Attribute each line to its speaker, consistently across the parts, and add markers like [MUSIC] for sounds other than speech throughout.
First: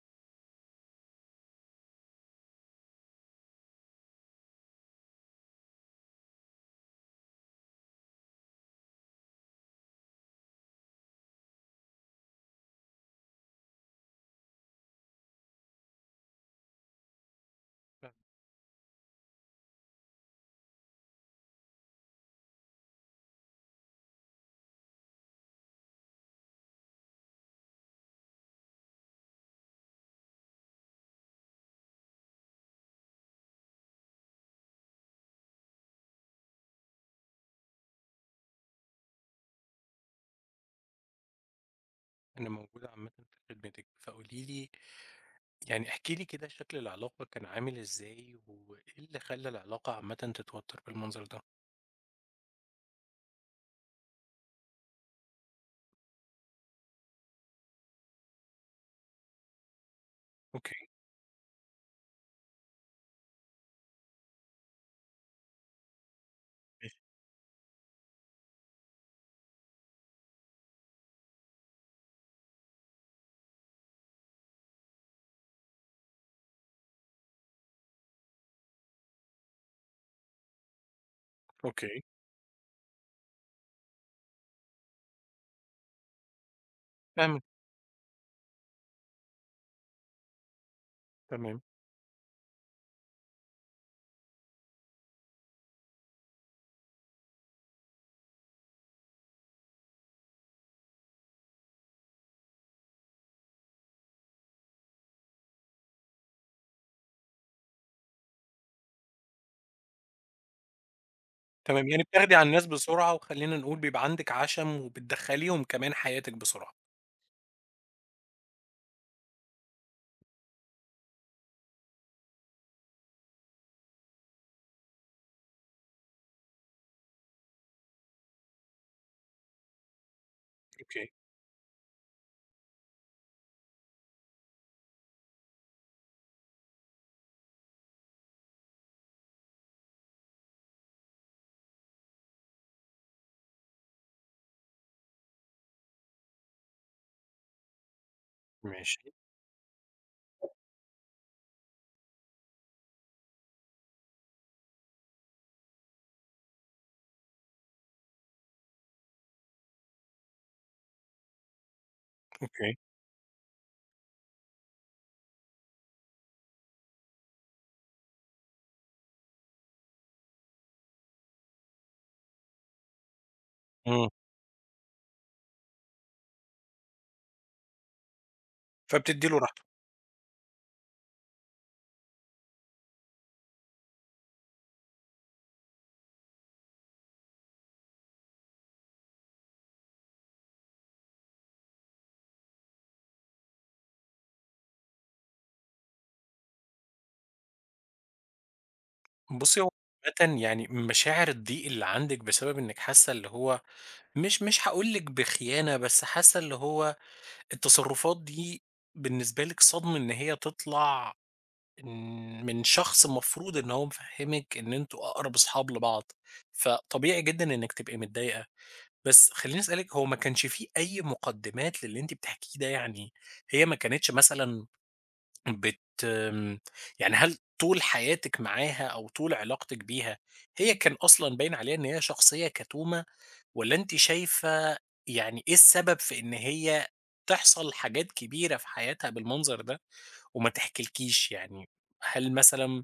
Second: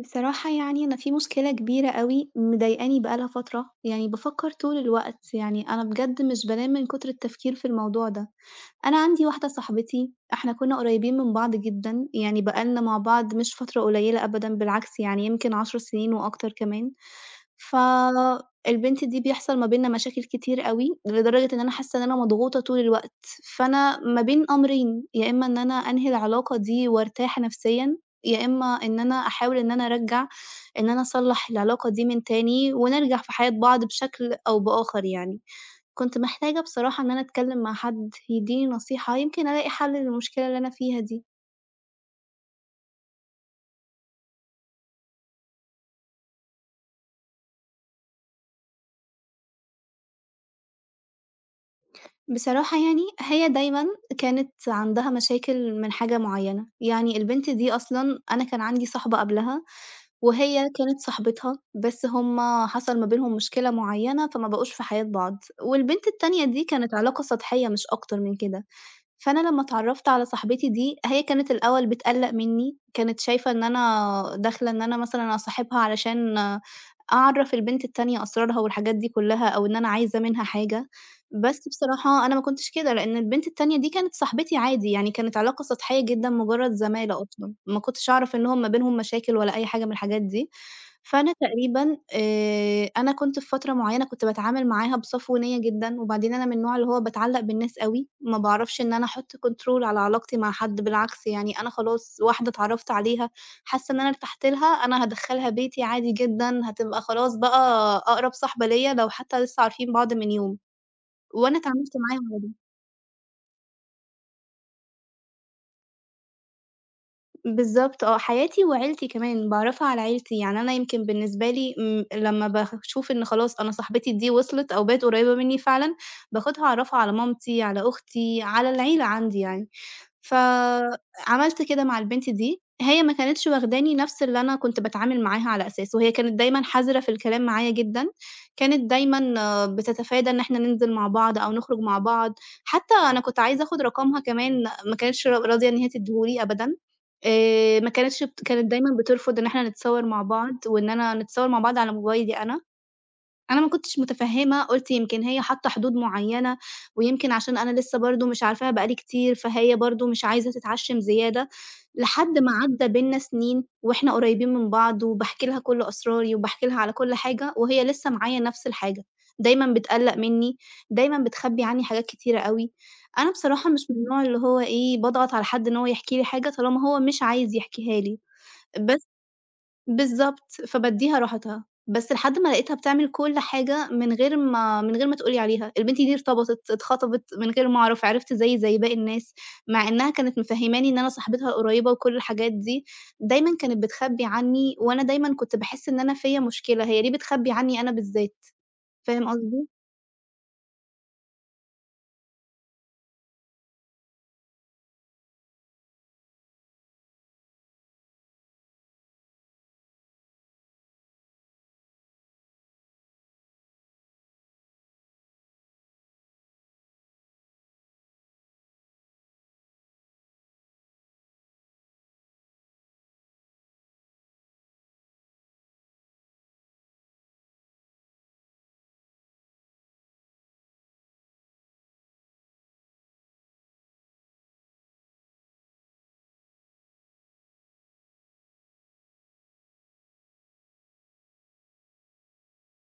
Speaker 1: بصراحة يعني أنا في مشكلة كبيرة أوي مضايقاني بقى لها فترة، يعني بافكّر طول الوقت، يعني أنا بجد مش بانام من كتر التفكير في الموضوع ده. أنا عندي واحدة صاحبتي، إحنا كُنّا قريبين من بعض جدًا، يعني بقى لنا مع بعض مش فترة قليلة أبدًا بالعكس يعني يمكن 10 سنين وأكتر كمان، فالبنت دي بيحصل ما بيننا مشاكل كتير أوي، لدرجة إن أنا حاسة إن أنا مضغوطة طول الوقت، فأنا ما بين أمرين، يا إمّا إن أنا أنهي العلاقة دي وارتاح نفسيًا، يا إمّا إن أنا أحاول إن أنا أرجّع إن أنا أصلّح العلاقة دي من تاني ونرجع في حياة بعض بشكل أو بآخر يعني. كنت محتاجة بصراحة إن أنا أتكلّم مع حد يدّيني نصيحة، يمكن ألاقي حَل للمشكلة اللي أنا فيها دي.
Speaker 2: أنا موجودة عامةً في خدمتِك، فقولي لي احكي لي كده شكل العلاقة كان عامل إزاي، وإيه اللي خلّى العلاقة عامةً تتوتر بالمنظر ده؟
Speaker 1: بصراحة يعني هي دايمًا كانت عندها مشاكل من حاجة معيّنة، يعني البنت دي أصلًا أنا كان عندي صاحبة قبلها وهي
Speaker 2: أوكي،
Speaker 1: كانت صاحبتها، بس هُم حصل ما بينهم مشكلة معيّنة، فما بقوش في حياة بعض، والبنت التانية دي كانت
Speaker 2: ماشي.
Speaker 1: علاقة سطحية مش أكتر من كده. فأنا لمّا اتعرّفت على صاحبتي دي، هي كانت الأول بتقلّق منّي، كانت شايفة إن أنا داخلة إن أنا مثلًا أصاحبها علشان أعرّف البنت التانية أسرارها والحاجات دي كلّها أو إن أنا عايزة منها حاجة، بس
Speaker 2: أوكي،
Speaker 1: بصراحة أنا ما كنتش كده، لإن البنت التانية دي كانت صاحبتي عادي، يعني كانت علاقة سطحية جدًا مجرّد زمالة
Speaker 2: فاهمِك،
Speaker 1: أصلًا، ما كنتش أعرف إنهم ما بينهم مشاكل ولا أي حاجة من الحاجات دي. فأنا
Speaker 2: تمام،
Speaker 1: تقريبًا أنا كنت في فترة معيّنة كنت باتعامل معاها بصفويّنية جدًا، وبعدين أنا من النوع اللي هو باتعلّق بالناس أوي، ما باعرفش إن أنا أحُط control على علاقتي مع حد، بالعكس يعني أنا خلاص واحدة اتعرّفت عليها، حاسّة إن أنا ارتحت لها، أنا هادخّلها بيتي عادي جدًا، هتبقى خلاص بقى أقرب صاحبة ليّا لو حتى لسه عارفين بعض من يوم، وأنا
Speaker 2: تمام،
Speaker 1: اتعاملت
Speaker 2: يعني
Speaker 1: معاها
Speaker 2: بتاخدي على الناس بسرعة، وخلّينا نقول بيبقى عندِك عَشَم، وبتدخّليهم كمان حياتِك بسرعة.
Speaker 1: بالضبط آه، حياتي وعيلتي كمان، باعرّفها على عيلتي، يعني أنا يمكن بالنسبة لي لمّا باشوف إن خلاص أنا صاحبتي دي وصلت أو بقت قريّبة منّي فعلًا، باخدها أعرّفها على مامتي، على أختي، على العيلة عندي يعني.
Speaker 2: أوكي،
Speaker 1: فعملت كده مع البنت دي، هي ما كانتش واخداني نفس اللي أنا كنت باتعامل معاها على أساسه، هي كانت دايمًا حذرة في الكلام معايا جدًا، كانت دايمًا بتتفادى إن إحنا ننزل مع بعض أو نخرج مع بعض، حتى أنا كنت عايزة آخُد رقمها كمان ما كانتش را راضية إن هي تدّيه لي أبدًا، ما كانتش بت كانت دايمًا
Speaker 2: ماشي،
Speaker 1: بترفض إن إحنا نتصوّر مع بعض وإن أنا نتصوّر مع بعض على موبايلي أنا. أنا ما كنتش متفهّمة، قُلت يمكن هي حاطة حدود معيّنة، ويمكن عشان أنا لسه برضه مش عارفاها بقى لي كتير، فهي برضه مش عايزة تتعشِّم زيادة، لحد ما
Speaker 2: أوكي،
Speaker 1: عدّى بيننا سنين وإحنا قريبين من بعض، وباحكي لها كل أسراري وباحكي لها على كل حاجة، وهي لسه معايا نفس الحاجة، دايمًا بتقلّق منّي، دايمًا بتخبّي عني حاجات كتيرة أوي. أنا بصراحة مش من
Speaker 2: إمم،
Speaker 1: النوع اللي هو إيه، باضغط على حد إن هو يحكي لي حاجة طالما هو مش عايز يحكيها لي، بس
Speaker 2: فبتدّي له راحته.
Speaker 1: بالضبط، فبادّيها راحتها، بس لحد ما لقيتها بتعمل كل حاجة من غير ما تقول لي عليها، البنت دي ارتبطت، اتخطبت من غير ما أعرف، عرفت زيي زي باقي الناس، مع إنها كانت مفهّماني إن أنا صاحبتها القريبة وكل الحاجات دي، دايمًا كانت بتخبّي عني، وأنا دايمًا كنت باحس إن أنا فيّا مشكلة، هي ليه بتخبّي عني أنا بالذات؟ فاهم
Speaker 2: بُصّي، هو
Speaker 1: قصدي؟
Speaker 2: عامةً يعني مشاعر الضيق اللي عندِك بسبب إنِّك حاسة اللي هو مش هاقول لِك بخيانة، بس حاسة اللي هو التصرفات دي بالنسبة لِك صدمة إن هي تطلع إن من شخص المفروض إن هو مفهّمِك إن أنتم أقرب أصحاب لبعض، فطبيعي جدًا إنِّك تبقي متضايقة، بس خلّيني أسألِك هو ما كانش في أي مقدمات للي أنتِ بتحكيه ده يعني، هي ما كانتش مثلًا بت آمم، يعني هل طول حياتِك معاها أو طول علاقتِك بيها هي كان أصلًا باين عليها إن هي شخصية كتومة؟ والّا أنتِ شايفة يعني إيه السبب في إن هي تحصل حاجات كبيرة في حياتها بالمنظر ده وما تحكيلكيش يعني؟ هل مثلًا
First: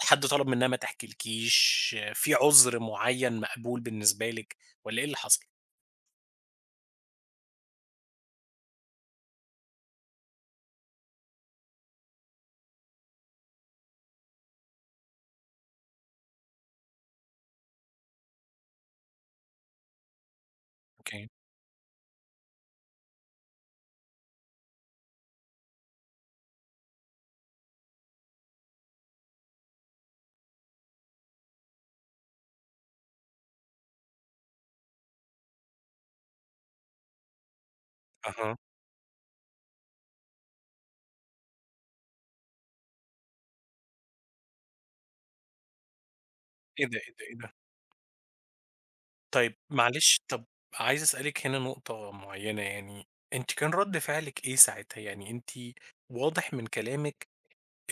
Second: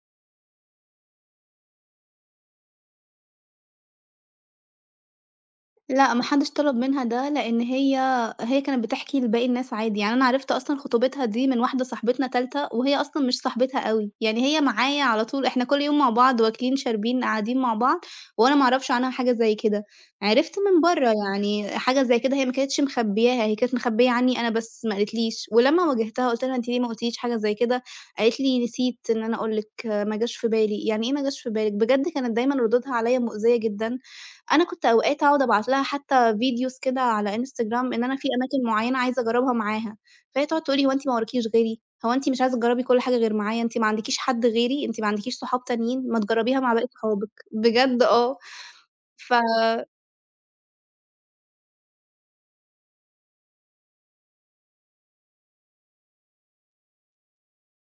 Speaker 2: حد طلب منها ما تحكيلكيش، في عُذر معيّن مقبول بالنسبة لِك والّا إيه اللي حصل؟
Speaker 1: لأ، ما حدش طلب منها ده، لإن هي كانت بتحكي لباقي الناس عادي، يعني أنا عرفت أصلًا خطوبتها دي من واحدة صاحبتنا تالتة، وهي أصلًا مش صاحبتها أوي، يعني هي معايا على طول، إحنا كل يوم مع بعض واكلين شاربين قاعدين مع بعض، وأنا ما أعرفش عنها حاجة زي كده، عرفت من برّه
Speaker 2: أوكي،
Speaker 1: يعني حاجة زي كده هي ما كانتش مخبياها، هي كانت مخبية عني أنا بس ما قالتليش، ولمّا واجهتها قُلت لها: "أنتِ ليه ما قلتيش حاجة زي كده؟" قالت لي: "نسيت إن أنا أقول لِك، ما جاش في بالي." يعني إيه ما جاش في بالِك؟ بجد كانت دايمًا ردودها عليّا مؤذية جدًا. أنا كنت أوقات أقعد أبعت لها حتى videos كده على Instagram إن أنا في
Speaker 2: أها.
Speaker 1: أماكن معيّنة عايزة أجرّبها معاها، فهي تقعد تقول لي: "هو أنتِ ما وراكيش غيري؟ هو أنتِ مش عايزة تجرّبي كل حاجة غير معايا؟ أنتِ ما عندكيش حد غيري؟ أنتِ ما عندكيش صحاب تانيين؟ ما تجرّبيها مع
Speaker 2: إيه
Speaker 1: باقي
Speaker 2: ده، إيه ده،
Speaker 1: صحابِك."
Speaker 2: إيه ده!
Speaker 1: بجد آه. ف
Speaker 2: طيب معلش، طب عايز أسألِك هنا نقطة معيّنة يعني، أنتِ كان رد فعلِك إيه ساعتها؟ يعني أنتِ واضح من كلامِك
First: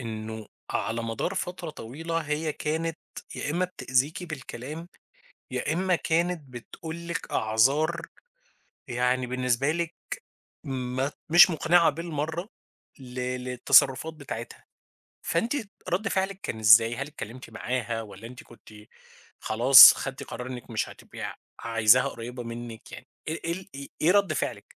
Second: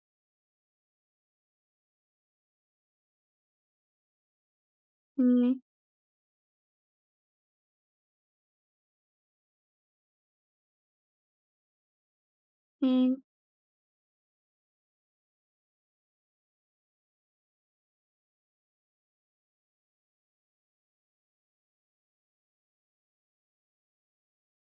Speaker 2: إنه على مدار فترة طويلة هي كانت يا إمّا بتأذيكِ بالكلام،
Speaker 1: إمم،
Speaker 2: يا إمّا كانت بتقول لِك أعذار يعني بالنسبة لِك ما مش مقنعة بالمرّة
Speaker 1: إمم.
Speaker 2: للتصرفات بتاعتها، فأنتِ رَد فعلِك كان إزاي؟ هل اتكلمتِ معاها والّا أنتِ كنتِ خلاص خدتِ قرار إنِّك مش هتبقي عايزاها قريبة منِّك يعني؟ إيه إيه ال إيه إيه رَد فعلِك؟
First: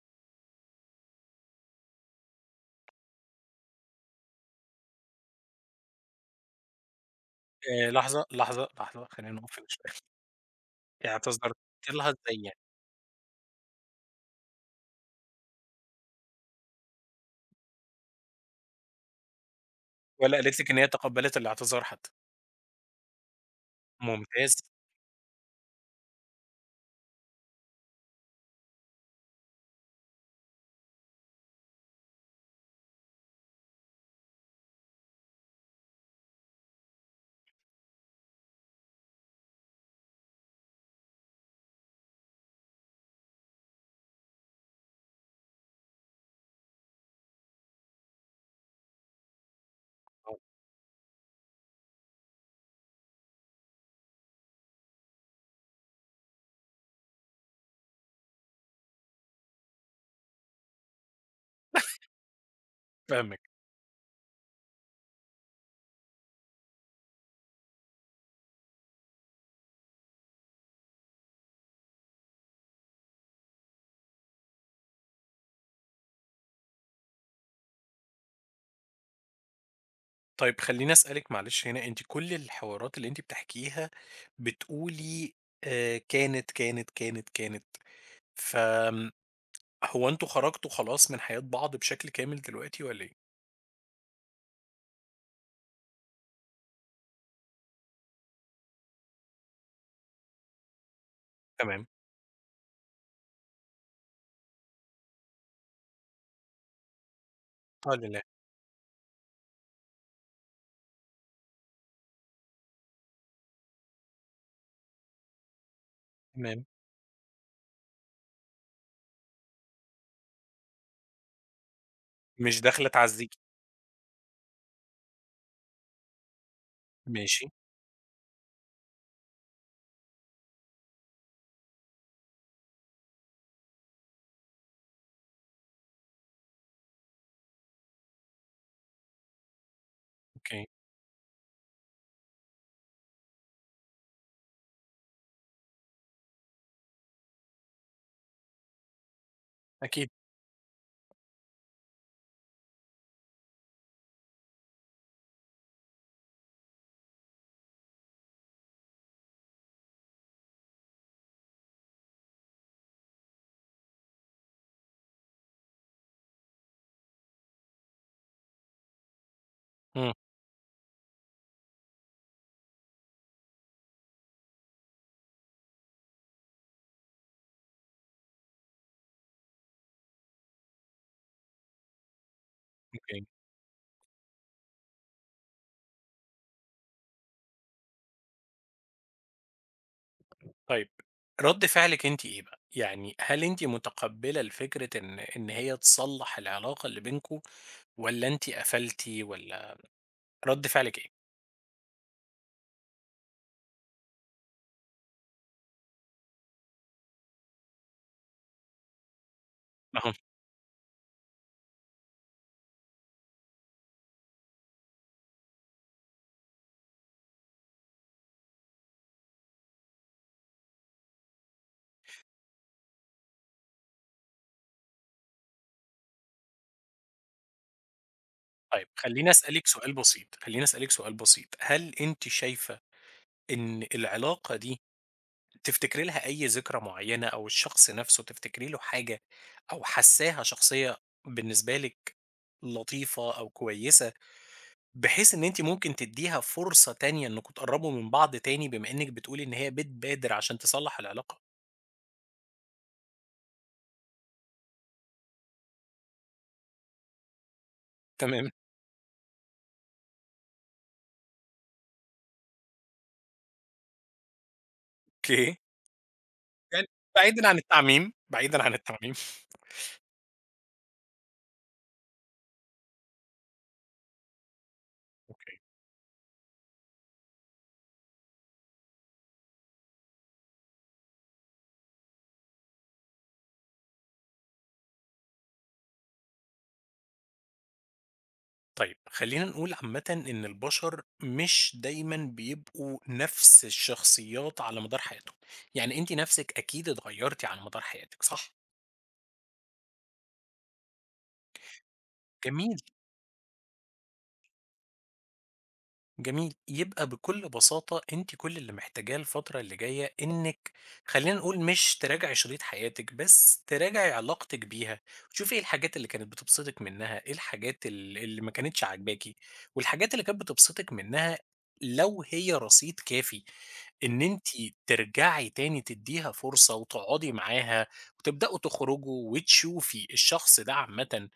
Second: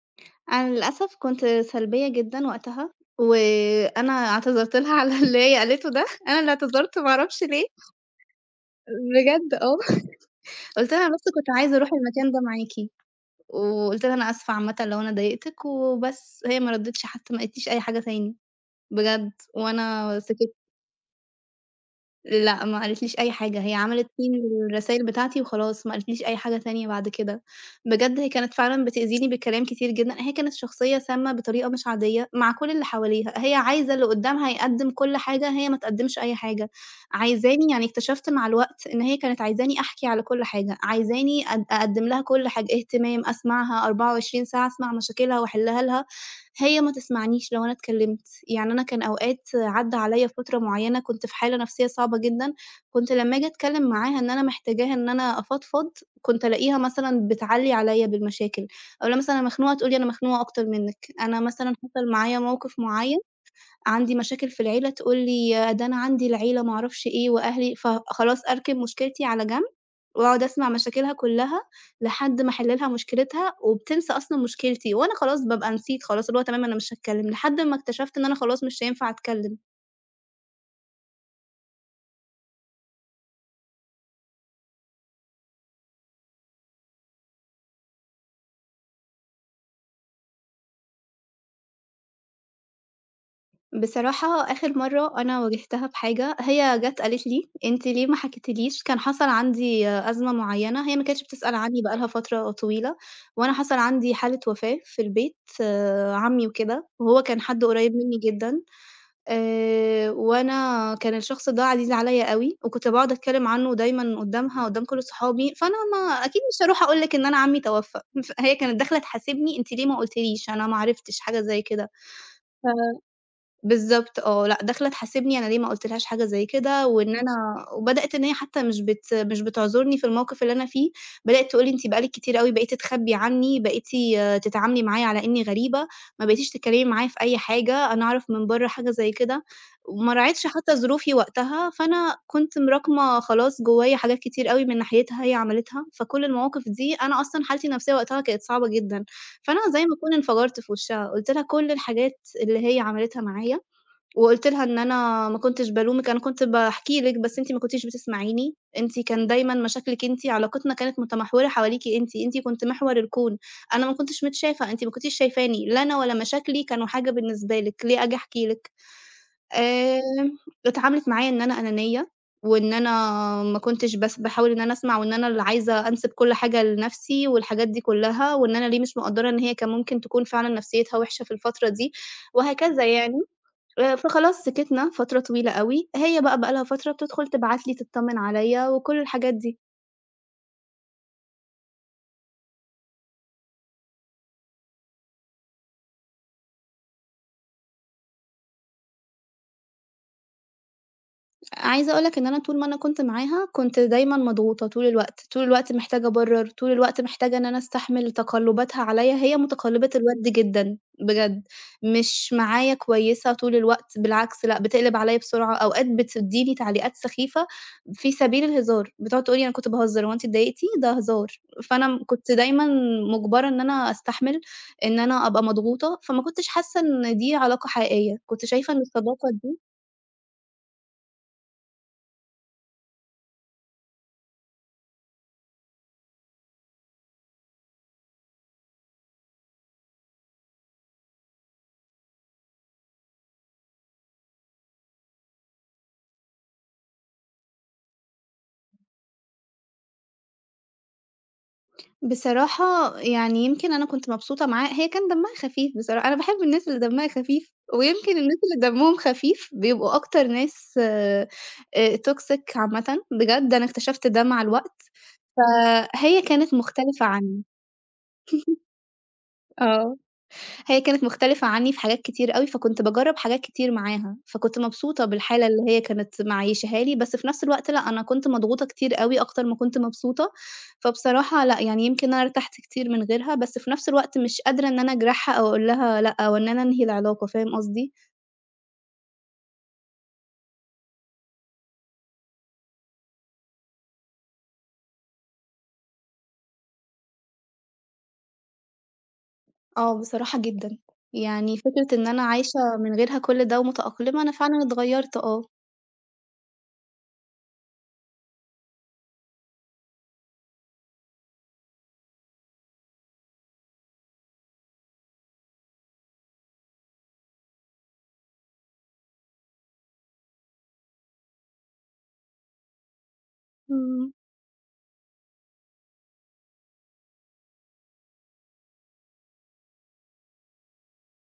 Speaker 1: أنا للأسف كنت سلبية جدًا وقتها، وأنا اعتذرت لها على اللي هي قالته ده، أنا اللي اعتذرت ما أعرفش ليه،
Speaker 2: لحظة، لحظة، لحظة، خلّينا
Speaker 1: بجد
Speaker 2: نقف هنا
Speaker 1: آه.
Speaker 2: شوية، [LAUGHS]
Speaker 1: قُلت لها:
Speaker 2: هي
Speaker 1: "أنا بس كنت
Speaker 2: اعتذرت
Speaker 1: عايزة أروح
Speaker 2: لها
Speaker 1: المكان ده
Speaker 2: إزاي يعني
Speaker 1: معاكِ." وقُلت لها: "أنا آسفة عامةً لو أنا ضايقتِك." وبس، هي ما ردِّتش حتى ما قالتليش أي حاجة تاني بجد، وأنا
Speaker 2: والّا
Speaker 1: سكت.
Speaker 2: قالت لِك إن هي تقبّلت الاعتذار حتى؟
Speaker 1: لأ، ما قالتليش أي حاجة، هي عملت pin
Speaker 2: ممتاز،
Speaker 1: للرسايل بتاعتي وخلاص، ما قالتليش أي حاجة تانية بعد كده. بجد هي كانت فعلًا بتأذيني بكلام كتير جدًا، هي كانت شخصية سامة بطريقة مش عادية مع كل اللي حواليها، هي عايزة اللي قدامها يقدّم كل حاجة، هي ما تقدّمش أي حاجة. عايزاني يعني اكتشفت مع الوقت إن هي كانت عايزاني أحكي على كل حاجة، عايزاني أد أقدّم لها كل حاجة، اهتمام، أسمعها 24 ساعة، أسمع مشاكلها وأحلها لها، هي ما تسمعنيش لو أنا اتكلمت. يعني أنا كان أوقات عدّى عليّا
Speaker 2: آه،
Speaker 1: فترة معيّنة كنت في حالة نفسية صعبة جدًا، كنت لمّا آجي أتكلّم معاها إن أنا محتاجاها إن أنا أفضفض، كنت ألاقيها مثلًا بتعلّي عليّا بالمشاكل، أقول لها مثلًا أنا مخنوقة تقول لي أنا مخنوقة أكتر منِّك، أنا مثلًا حصل معايا موقف معيّن،
Speaker 2: فاهمِك.
Speaker 1: عندي مشاكل في العيلة تقول لي ده أنا عندي العيلة ما أعرفش إيه وأهلي، فخلاص أركن مشكلتي على جنب وأقعد أسمع مشاكلها كلّها لحد ما أحِل لها مشكلتها، وبتنسى أصلًا مشكلتي، وأنا خلاص بابقى نسيت خلاص، اللي هو تمام أنا مش هاتكلّم، لحد ما اكتشفت إن أنا خلاص مش هينفع أتكلّم.
Speaker 2: طيب خلّيني أسألِك معلش هنا، أنتِ كل الحوارات اللي أنتِ بتحكيها بتقولي كانت، كانت، كانت، كانت، فآمم هو أنتم خرجتوا خلاص من حياة بعض بشكل كامل دلوقتي والّا إيه؟
Speaker 1: بصراحة آخر مرّة أنا واجهتها بحاجة، هي جات قالت لي: "أنتِ ليه ما حكيتيليش؟" كان حصل عندي أزمة معيّنة، هي ما كانتش بتسأل عنّي
Speaker 2: تمام،
Speaker 1: بقى لها فترة طويلة، وأنا حصل عندي حالة وفاة في البيت، آه، عمي وكده، وهو كان حد قريّب
Speaker 2: الحمد
Speaker 1: منّي
Speaker 2: لله،
Speaker 1: جدًا. وأنا كان الشخص ده عزيز عليّا أوي، وكنت باقعد أتكلّم عنّه دايمًا قدّامها، قدّام كل صحابي، فأنا ما أكيد مش
Speaker 2: تمام،
Speaker 1: هاروح أقول لِك إن أنا عمي توفى، فهي كانت داخلة تحاسبني: "أنتِ ليه ما قلتيليش، أنا ما عرفتش." حاجة زي كده.
Speaker 2: مش
Speaker 1: ف
Speaker 2: داخلة تعزّيكِ،
Speaker 1: بالضبط آه، لأ داخلة تحاسبني أنا ليه ما قُلت لهاش حاجة زي كده، وإن
Speaker 2: ماشي،
Speaker 1: أنا وبدأت إن هي حتى مش بتعذرني في الموقف اللي أنا فيه، بدأت تقول لي: "أنتِ بقى لِك كتير أوي بقيتِ تخبّي عني، بقيتِ تتعاملي معايا على إني غريبة، ما بقيتيش تتكلمي معايا في أي حاجة، أنا أعرف من برّه حاجة زي كده." وما راعتش
Speaker 2: أوكي،
Speaker 1: حتى ظروفي وقتها، فأنا كنت مراكمة خلاص جوايا حاجات كتير أوي من ناحيتها هي عملتها، فكل المواقف دي أنا أصلًا حالتي النفسية وقتها كانت صعبة جدًا، فأنا زي ما
Speaker 2: أكيد،
Speaker 1: أكون انفجرت في وشها، قُلت لها كل الحاجات اللي هي عملتها معايا، وقُلت لها إن أنا ما كنتش بالومِك، أنا كنت باحكي لِك بس أنتِ ما كنتيش بتسمعيني، أنتِ كان دايمًا مشاكلِك أنتِ، علاقتنا كانت متمحورة حواليكِ أنتِ، أنتِ كنتِ محور الكون، أنا ما كنتش متشافة، أنتِ ما كنتيش شايفاني، لا أنا ولا مشاكلي كانوا حاجة بالنسبة لِك، ليه آجي أحكي لِك؟ آآ،
Speaker 2: إمم،
Speaker 1: اتعاملت معايا إن أنا أنانية، وإن أنا ما كنتش بس باحاول إن أنا أسمع، وإن أنا اللي عايزة أنسب كل حاجة لنفسي والحاجات دي كلها، وإن أنا ليه مش مقدّرة إن هي كان ممكن تكون فعلًا نفسيتها وحشة في الفترة دي، وهكذا يعني.
Speaker 2: أوكي.
Speaker 1: فخلاص سكتنا فترة طويلة أوي، هي بقى لها فترة بتدخل تبعت لي تطمن عليَّ وكل الحاجات دي.
Speaker 2: طيب رَد فعلِك أنتِ إيه بقى؟ يعني هل أنتِ متقبّلة لفكرة إن هي تصلّح العلاقة اللي بينكم والّا أنتِ قفلتِ والّا رَد فعلِك إيه؟
Speaker 1: عايزة أقول لك إن أنا طول ما أنا كنت معاها، كنت دايمًا مضغوطة طول الوقت، طول الوقت محتاجة أبرر، طول الوقت محتاجة إن أنا أستحمل تقلباتها عليَّ، هي متقلبة
Speaker 2: أها.
Speaker 1: الوَد جدًا بجد، مش معايا كويسة طول الوقت، بالعكس لأ بتقلب عليَّ بسرعة، أوقات بتدّيني تعليقات سخيفة في سبيل الهزار، بتقعد تقول لي: "أنا كنت باهزر، هو أنتِ اتضايقتِ؟ ده هزار." فأنا م كنت دايمًا مُجبرة إن أنا أستحمل، إن أنا أبقى مضغوطة، فما كنتش حاسة إن دي علاقة حقيقية، كنت شايفة إن
Speaker 2: طيب خلّيني
Speaker 1: الصداقة دي
Speaker 2: أسألِك سؤال بسيط، خلّيني أسألِك سؤال بسيط، هل أنتِ شايفة إن العلاقة دي تفتكري لها أي ذكرى معيّنة أو الشخص نَفْسه تفتكري له حاجة أو حاسّاها شخصية بالنسبة لِك لطيفة أو كويسة، بحيث إن أنتِ ممكن تدّيها فرصة تانية إنّكم تقرّبوا من بعض تاني بما إنِّك بتقولي إن هي بتبادر عشان تصلّح العلاقة؟
Speaker 1: بصراحة يعني يمكن أنا كنت مبسوطة معاه، هي كان دمها خفيف بصراحة، أنا باحب الناس اللي دمها خفيف، ويمكن الناس
Speaker 2: تمام،
Speaker 1: اللي دمهم خفيف بيبقوا أكتر ناس toxic عامةً، بجد أنا اكتشفت ده مع الوقت،
Speaker 2: أوكي.
Speaker 1: فهي كانت
Speaker 2: يعني
Speaker 1: مختلفة عني.
Speaker 2: بعيدًا عن التعميم، بعيدًا عن التعميم.
Speaker 1: آه. هي كانت مختلفة عني في حاجات كتير أوي، فكنت باجرّب حاجات كتير معاها، فكنت مبسوطة بالحالة
Speaker 2: أوكي.
Speaker 1: اللي هي كانت معيّشاها لي، بس في نفس الوقت لأ، أنا كنت مضغوطة كتير أوي أكتر ما كنت مبسوطة، فبصراحة لأ، يعني يمكن أنا ارتحت كتير من غيرها، بس في نفس الوقت مش قادرة إن أنا أجرحها أو أقول لها لأ، أو إن أنا أنهي العلاقة، فاهم قصدي؟
Speaker 2: طيب خلينا نقول عامةً إن البشر مش دايمًا بيبقوا نفس الشخصيات على مدار حياتهم، يعني أنتِ نفسِك أكيد اتغيّرتِ على مدار حياتِك، صح؟
Speaker 1: آه، بصراحة جدًا، يعني فكرة إن أنا عايشة
Speaker 2: جميل،
Speaker 1: من غيرها كل ده ومتأقلمة، أنا فعلًا اتغيّرت آه،
Speaker 2: جميل. يبقى بكل بساطة أنتِ كل اللي محتاجاه الفترة اللي جاية إنِّك خلّينا نقول مش تراجعي شريط حياتِك، بس تراجعي علاقتِك بيها، وتشوفي إيه الحاجات اللي كانت بتبسطِك منها، إيه الحاجات اللي ما كانتش عاجباكِ، والحاجات اللي كانت بتبسطِك منها لو هي رصيد كافي
Speaker 1: إمم،
Speaker 2: إن أنتِ ترجعي تاني تدّيها فرصة وتقعدي معاها وتبدأوا تخرجوا وتشوفي الشخص ده عامةً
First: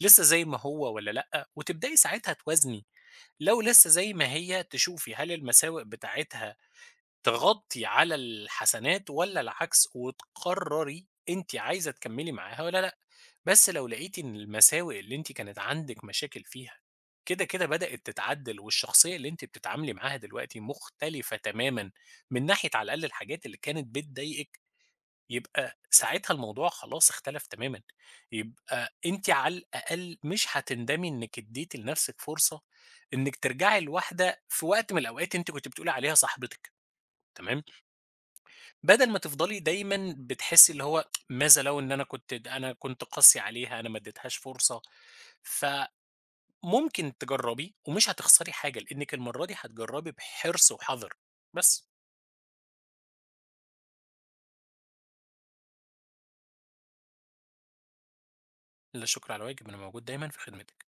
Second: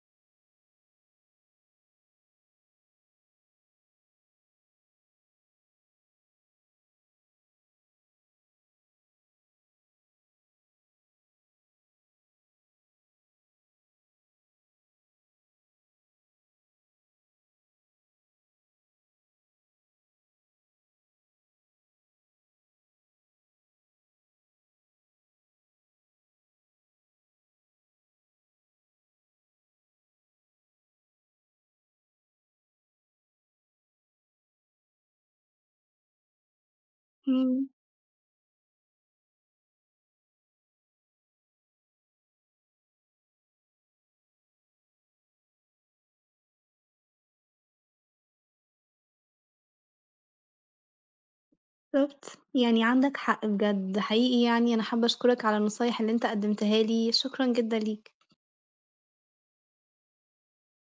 Speaker 2: لسه زي ما هو والّا لأ، وتبدئي ساعتها توازني. لو لسه زي ما هي تشوفي هل المساوئ بتاعتها تغطي على الحسنات والّا العكس، وتقرري أنتِ عايزة تكمّلي معاها والّا لأ، بس لو لقيتِ إن المساوئ اللي أنتِ كانت عندِك مشاكل فيها كده، كده بدأت تتعدّل والشخصية اللي أنتِ بتتعاملي معاها دلوقتي مختلفة تمامًا من ناحية على الأقل الحاجات اللي كانت بتضايقِك، يبقى ساعتها الموضوع خلاص اختلف تمامًا، يبقى أنتِ على الأقل مش هتندمي إنِّك اديتِ لنفسِك فرصة إنِّك ترجعي لواحدة في وقت من الأوقات أنتِ كنتِ بتقولي عليها صاحبتِك، تمام،
Speaker 1: إمم.
Speaker 2: بدل ما تفضلي دايمًا بتحسي اللي هو ماذا لو إن أنا كنت قاسي عليها، أنا ما اديتهاش فرصة، فممكن تجربي ومش هتخسري حاجة، لإنِّك المرة دي هتجربي بحرص وحذر، بس
Speaker 1: بالضبط، يعني عندك حق بجد، حقيقي يعني أنا حابة أشكرك على النصايح اللي أنت قدّمتها لي، شكرًا جدًا ليك.
Speaker 2: لا شكر على واجب، أنا موجود دايمًا في خدمتِك.